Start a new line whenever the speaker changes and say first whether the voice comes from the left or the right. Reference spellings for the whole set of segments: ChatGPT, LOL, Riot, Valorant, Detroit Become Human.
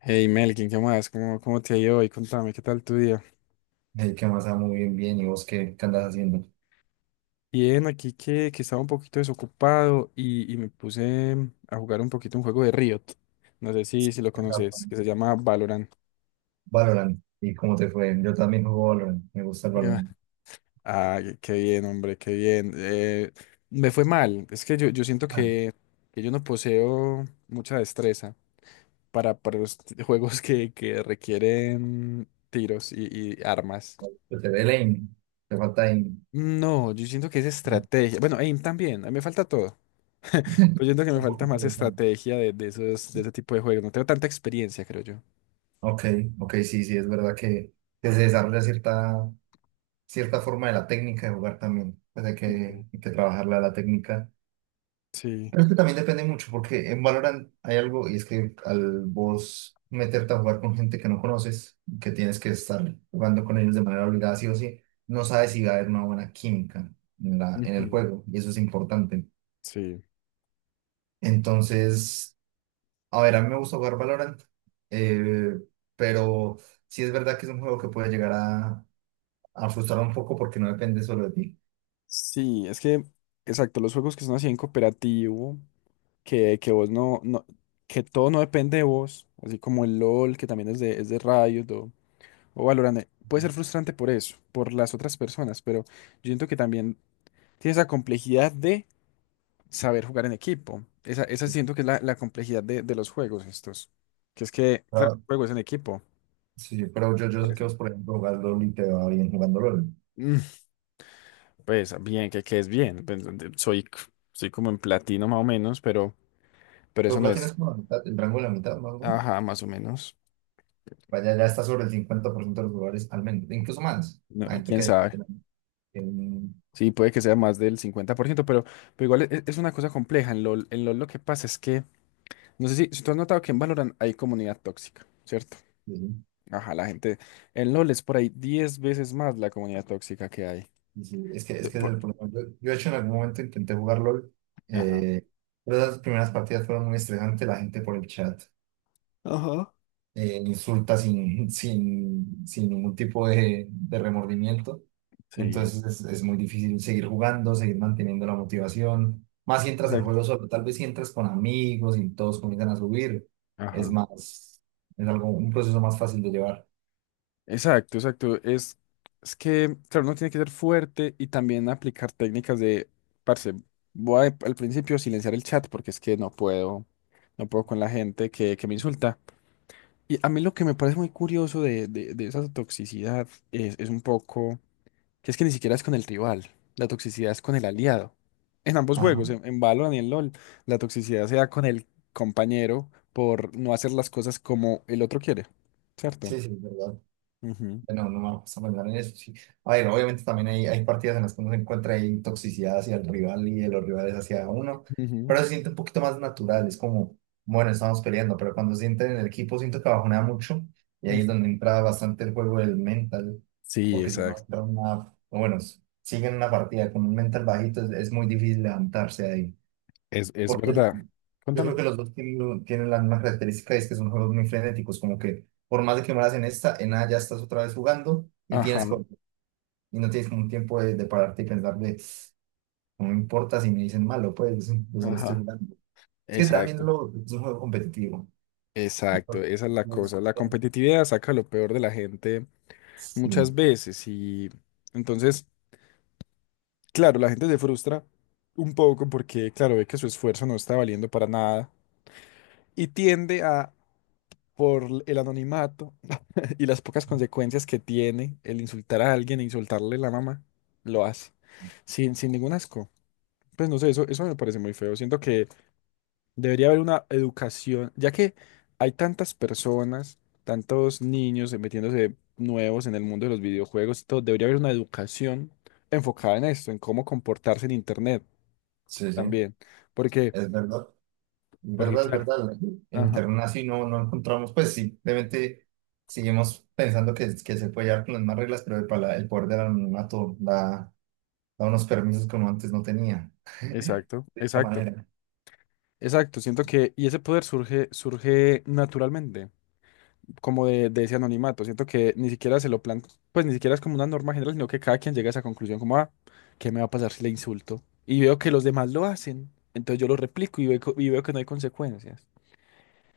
left: Hey Melkin, ¿qué más? ¿Cómo te ha ido hoy? Contame, ¿qué tal tu día?
right: Hey, ¿qué más? Muy bien, bien. ¿Y vos qué andas haciendo?
left: Bien, aquí que estaba un poquito desocupado y me puse a jugar un poquito un juego de Riot. No sé si lo
right: Exacto.
left: conoces, que se llama Valorant.
right: Valorant. ¿Y cómo te fue? Yo también juego Valorant. Me gusta el
left: Ya.
right: Valorant.
left: Ah, qué bien, hombre, qué bien. Me fue mal. Es que yo siento
right: Ah,
left: que yo no poseo mucha destreza para los juegos que requieren tiros y armas.
right: Yo te ve lane. Te falta aim.
left: No, yo siento que es estrategia. Bueno, aim también, a mí me falta todo. Pues yo siento que me
right: Un
left: falta
right: poquito
left: más
right: de plan.
left: estrategia de, esos, de ese tipo de juegos. No tengo tanta experiencia, creo yo.
right: Ok, ok, sí, sí, es verdad que se desarrolla cierta forma de la técnica de jugar también. Pues hay que,
left: Ujú.
right: hay que trabajarla la técnica.
left: Sí.
right: Creo que también depende mucho, porque en Valorant hay algo, y es que al vos meterte a jugar con gente que no conoces, que tienes que estar jugando con ellos de manera obligada, sí o sí, no sabes si va a haber una buena química en el
left: Ujú.
right: juego, y eso es importante.
left: Sí.
right: Entonces, a ver, a mí me gusta jugar Valorant, eh, pero sí es verdad que es un juego que puede llegar a frustrar un poco porque no depende solo de ti.
left: Sí, es que, exacto, los juegos que son así en cooperativo, que vos no, que todo no depende de vos, así como el LOL, que también es de Riot o Valorant, puede ser frustrante por eso, por las otras personas, pero yo siento que también tiene esa complejidad de saber jugar en equipo. Esa
right: Sí,
left: siento que es la complejidad de los juegos estos. Que es que, claro, el
right: pero,
left: juego es en equipo.
right: sí, pero yo
left: Por
right: sé que vos,
left: ejemplo.
right: por ejemplo, jugando LOL y te va bien jugando LOL.
left: Mm, Pues bien, que es bien. Pues, soy, soy como en platino más o menos, pero
right: Los
left: eso no
right: platinos
left: es.
right: es como la mitad, el rango de la mitad, más o menos.
left: Ajá, más o menos.
right: Vaya, ya está sobre el 50% de los lugares, al menos, incluso más.
left: No,
right: La gente
left: quién
right: que hay
left: sabe.
right: Platino. en-
left: Sí, puede que sea más del 50% pero igual es, una cosa compleja. En LOL lo que pasa es que, no sé si tú has notado que en Valorant hay comunidad tóxica, ¿cierto?
right: en-
left: Ajá, la gente. En LOL es por ahí 10 veces más la comunidad tóxica que hay.
right: sí, sí, es que, es que es
left: Por-
right: el problema. Yo, de hecho, en algún momento intenté jugar LOL,
left: Ajá.
right: eh, pero esas primeras partidas fueron muy estresantes, la gente por el chat.
left: Ajá,
right: Insulta sin ningún tipo de remordimiento.
left: sí,
right: Entonces es muy difícil seguir jugando, seguir manteniendo la motivación. Más si entras al
left: exacto.
right: juego solo, tal vez si entras con amigos y todos comienzan a subir,
left: Ajá.
right: es más, es algo, un proceso más fácil de llevar.
left: Exacto, exacto. Es que, claro, uno tiene que ser fuerte y también aplicar técnicas de, parce, al principio silenciar el chat porque es que no puedo con la gente que me insulta. Y a mí lo que me parece muy curioso de esa toxicidad es un poco, que es que ni siquiera es con el rival, la toxicidad es con el aliado. En ambos
right: Ajá.
left: juegos, en Valorant y en LoL, la toxicidad se da con el compañero por no hacer las cosas como el otro quiere, ¿cierto?
right: Sí, sí, es verdad.
left: Ujú,
right: Bueno, no, no vamos a pensar en eso. Sí. A ver, obviamente también hay partidas en las que uno se encuentra ahí toxicidad hacia el rival y de los rivales hacia uno,
left: ujú,
right: pero se siente un poquito más natural. Es como, bueno, estamos peleando, pero cuando se siente en el equipo, siento que bajonea mucho y ahí
left: ujú.
right: es donde entra bastante el juego del mental,
left: Sí,
right: porque si no
left: exacto.
right: entra una, o bueno, sigue en una partida con un mental bajito, es muy difícil levantarse ahí
left: Es
right: porque
left: verdad.
right: yo creo
left: Cuéntame.
right: que los dos tienen, tienen la misma característica y es que son juegos muy frenéticos, como que por más de que mueras en esta, en nada ya estás otra vez jugando y
left: Ajá,
right: tienes y no tienes como un tiempo de pararte y pensar de, no me importa si me dicen malo, pues yo solo estoy
left: ajá.
right: jugando. Es que también
left: Exacto,
right: lo, es un juego competitivo.
left: exacto. Esa es la
right: Entonces,
left: cosa. La competitividad saca lo peor de la gente muchas
right: sí,
left: veces y entonces, claro, la gente se frustra un poco porque, claro, ve que su esfuerzo no está valiendo para nada y tiende a, por el anonimato y las pocas consecuencias que tiene el insultar a alguien e insultarle la mamá, lo hace, sin ningún asco. Pues no sé, eso me parece muy feo. Siento que debería haber una educación, ya que hay tantas personas, tantos niños metiéndose nuevos en el mundo de los videojuegos y todo, debería haber una educación enfocada en esto, en cómo comportarse en internet
right: sí, sí,
left: también. Porque,
right: es verdad.
left: porque
right: ¿Verdad?
left: claro,
right: ¿Verdad? En
left: ajá,
right: Ternaci no, no encontramos, pues simplemente seguimos pensando que se puede llevar con las más reglas, pero el poder del anonimato da, da unos permisos que uno antes no tenía,
left: exacto,
right: de esta
left: exacto.
right: manera.
left: Exacto, siento que, y ese poder surge, surge naturalmente, como de ese anonimato. Siento que ni siquiera se lo plantea, pues ni siquiera es como una norma general, sino que cada quien llega a esa conclusión como, ah, ¿qué me va a pasar si le insulto? Y veo que los demás lo hacen, entonces yo lo replico y veo que no hay consecuencias.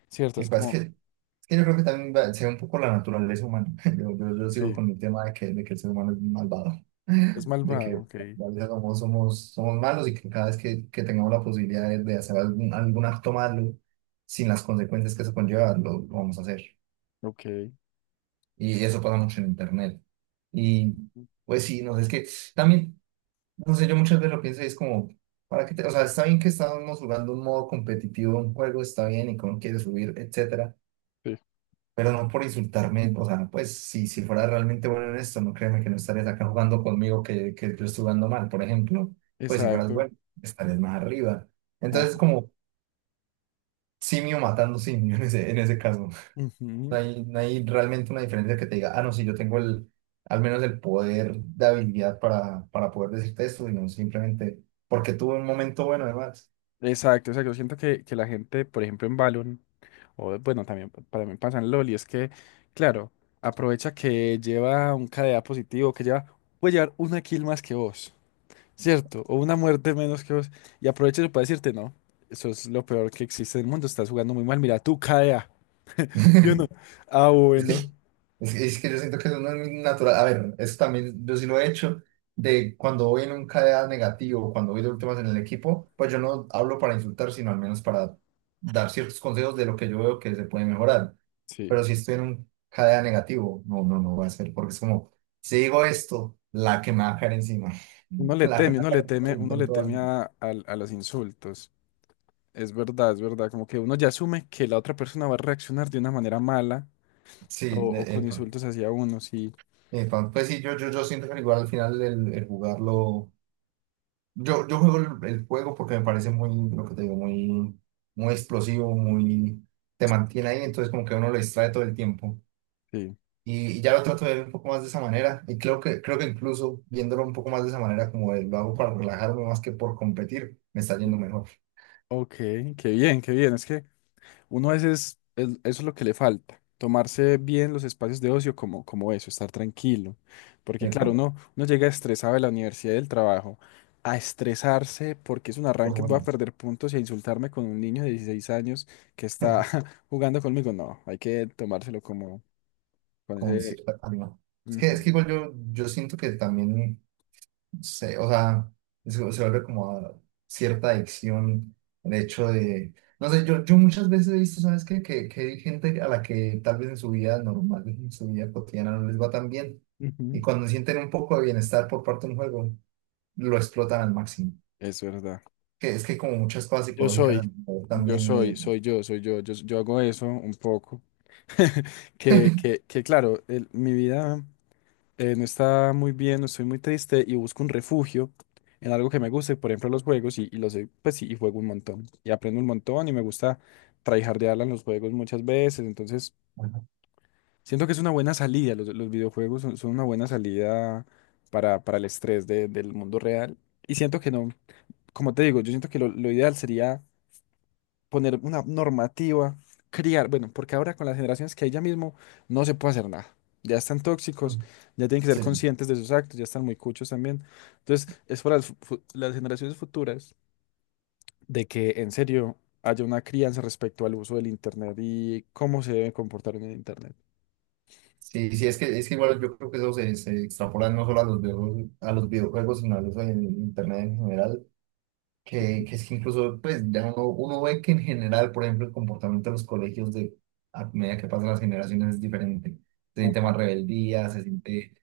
left: Cierto, es
right: El cual
left: como,
right: es que yo creo que también se ve un poco la naturaleza humana. Yo sigo
left: sí,
right: con el tema de que el ser humano es malvado,
left: es
right: de que
left: malvado, ok,
right: a veces somos malos y que cada vez que tengamos la posibilidad de hacer algún acto malo sin las consecuencias que eso conlleva, lo vamos a hacer.
left: ok,
right: Y eso pasa mucho en internet. Y pues sí, no sé, es que también, no sé, yo muchas veces lo pienso y es como, O sea, está bien que estamos jugando un modo competitivo, un juego, está bien y cómo quieres subir, etcétera,
left: sí,
right: pero no por insultarme, o sea, pues sí, si fuera realmente bueno en esto, no créeme que no estarías acá jugando conmigo que yo estoy jugando mal, por ejemplo, pues si fueras
left: exacto.
right: bueno, estarías más arriba.
left: Ajá,
right: Entonces, como simio matando simio en ese caso. No
left: ujú.
right: hay, no hay realmente una diferencia que te diga, ah, no, sí, yo tengo el, al menos el poder de habilidad para poder decirte esto, sino simplemente porque tuve un momento bueno, además.
left: Exacto, exacto. Siento que la gente, por ejemplo, en Valorant, o bueno, también para mí pasa en LOL y es que, claro, aprovecha que lleva un KDA positivo, puede llevar una kill más que vos, ¿cierto? O una muerte menos que vos. Y aprovecha eso para decirte, no, eso es lo peor que existe en el mundo, estás jugando muy mal, mira tu KDA. Y uno, ah,
right: Es
left: bueno.
right: que, es que yo siento que eso no es natural. A ver, eso también yo sí lo he hecho. De cuando voy en un KDA negativo, cuando voy de últimas en el equipo, pues yo no hablo para insultar, sino al menos para dar ciertos consejos de lo que yo veo que se puede mejorar.
left: Sí.
right: Pero si estoy en un KDA negativo, no, no, no va a ser, porque es como, si digo esto, la que me va a caer encima.
left: Uno
right: Mm.
left: le
right: La que me
left: teme,
right: va a
left: uno le
right: caer encima
left: teme,
right: del
left: uno le
right: intento.
left: teme a los insultos. Es verdad, es verdad. Como que uno ya asume que la otra persona va a reaccionar de una manera mala
right: Sí,
left: o con
right: epa,
left: insultos hacia uno, sí,
right: epa. Pues pues sí, yo siento que igual al final el jugarlo. Yo juego el juego porque me parece muy, lo que te digo, muy, muy explosivo, muy, te mantiene ahí, entonces como que uno lo distrae todo el tiempo.
left: sí.
right: Y ya lo trato de ver un poco más de esa manera. Y creo que incluso viéndolo un poco más de esa manera, como lo hago para relajarme más que por competir, me está yendo mejor.
left: Ok, qué bien, qué bien. Es que uno a veces eso es lo que le falta, tomarse bien los espacios de ocio como eso, estar tranquilo. Porque claro,
right: Epa,
left: uno llega estresado de la universidad y del trabajo a estresarse porque es un
right: pues
left: arranque, voy a
right: bueno,
left: perder puntos y a insultarme con un niño de 16 años que está jugando conmigo. No, hay que tomárselo como con
right: con
left: ese,
right: cierta calma. Es que
left: ujú,
right: igual yo, yo siento que también o sea, se vuelve como a cierta adicción, el hecho de, no sé, yo muchas veces he visto, ¿sabes qué? Que hay gente a la que tal vez en su vida normal, en su vida cotidiana no les va tan bien,
left: ujú.
right: y cuando sienten un poco de bienestar por parte de un juego, lo explotan al máximo.
left: Es verdad.
right: Que es que como muchas cosas
left: Yo
right: psicológicas también de...
left: soy yo, soy yo, Yo hago eso un poco. Que claro, mi vida, no está muy bien, no estoy muy triste y busco un refugio en algo que me guste, por ejemplo, los juegos y pues sí, y juego un montón y aprendo un montón y me gusta tryhardearla en los juegos muchas veces, entonces
right: Ajá.
left: siento que es una buena salida, los videojuegos son una buena salida para el estrés del mundo real y siento que no, como te digo, yo siento que lo ideal sería poner una normativa, criar, bueno, porque ahora con las generaciones que hay ya mismo no se puede hacer nada. Ya están tóxicos, ya tienen que ser
right: Sí,
left: conscientes de sus actos, ya están muy cuchos también. Entonces, es para las, las generaciones futuras de que en serio haya una crianza respecto al uso del Internet y cómo se debe comportar en el Internet.
right: sí, sí, es que igual yo creo que eso se, se extrapola no solo a los videojuegos, sino a eso en internet en general que es que incluso pues ya uno, uno ve que en general, por ejemplo, el comportamiento de los colegios de, a medida que pasan las generaciones es diferente. Se siente
left: Ajá.
right: más rebeldía, se siente,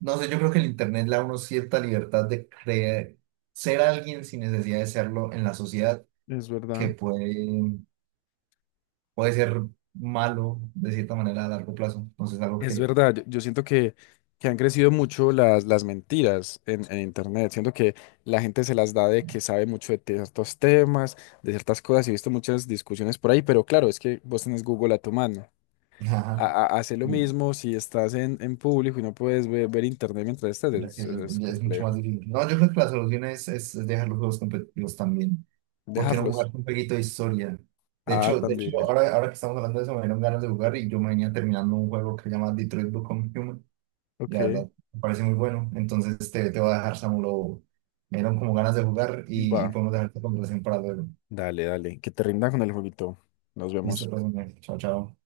right: no sé, yo creo que el internet le da a uno cierta libertad de creer, ser alguien sin necesidad de serlo en la sociedad,
left: Es
right: que
left: verdad.
right: puede, puede ser malo de cierta manera a largo plazo. Entonces es algo
left: Es
right: que,
left: verdad, yo siento que han crecido mucho las mentiras en Internet. Siento que la gente se las da de que sabe mucho de ciertos temas, de ciertas cosas. He visto muchas discusiones por ahí, pero claro, es que vos tenés Google a tu mano.
right: ajá,
left: Hace lo mismo si estás en público y no puedes ver Internet mientras estás,
right: ya que
left: es,
right: es,
left: es
right: ya es mucho más
left: complejo.
right: difícil. No, yo creo que la solución es, es dejar los juegos competitivos también. ¿Por qué no jugar
left: Dejarlos.
right: un jueguito de historia?
left: Ah,
right: De hecho
left: también.
right: ahora, ahora que estamos hablando de eso, me dieron ganas de jugar y yo me venía terminando un juego que se llama Detroit Become Human. Y la
left: Ok,
right: verdad, me parece muy bueno. Entonces te voy a dejar, Samuel. Me dieron como ganas de jugar y
left: va.
right: podemos dejar esta conversación para luego.
left: Dale, dale. Que te rinda con el jueguito. Nos
right: Listo,
left: vemos.
right: pues, hombre. Chao, chao.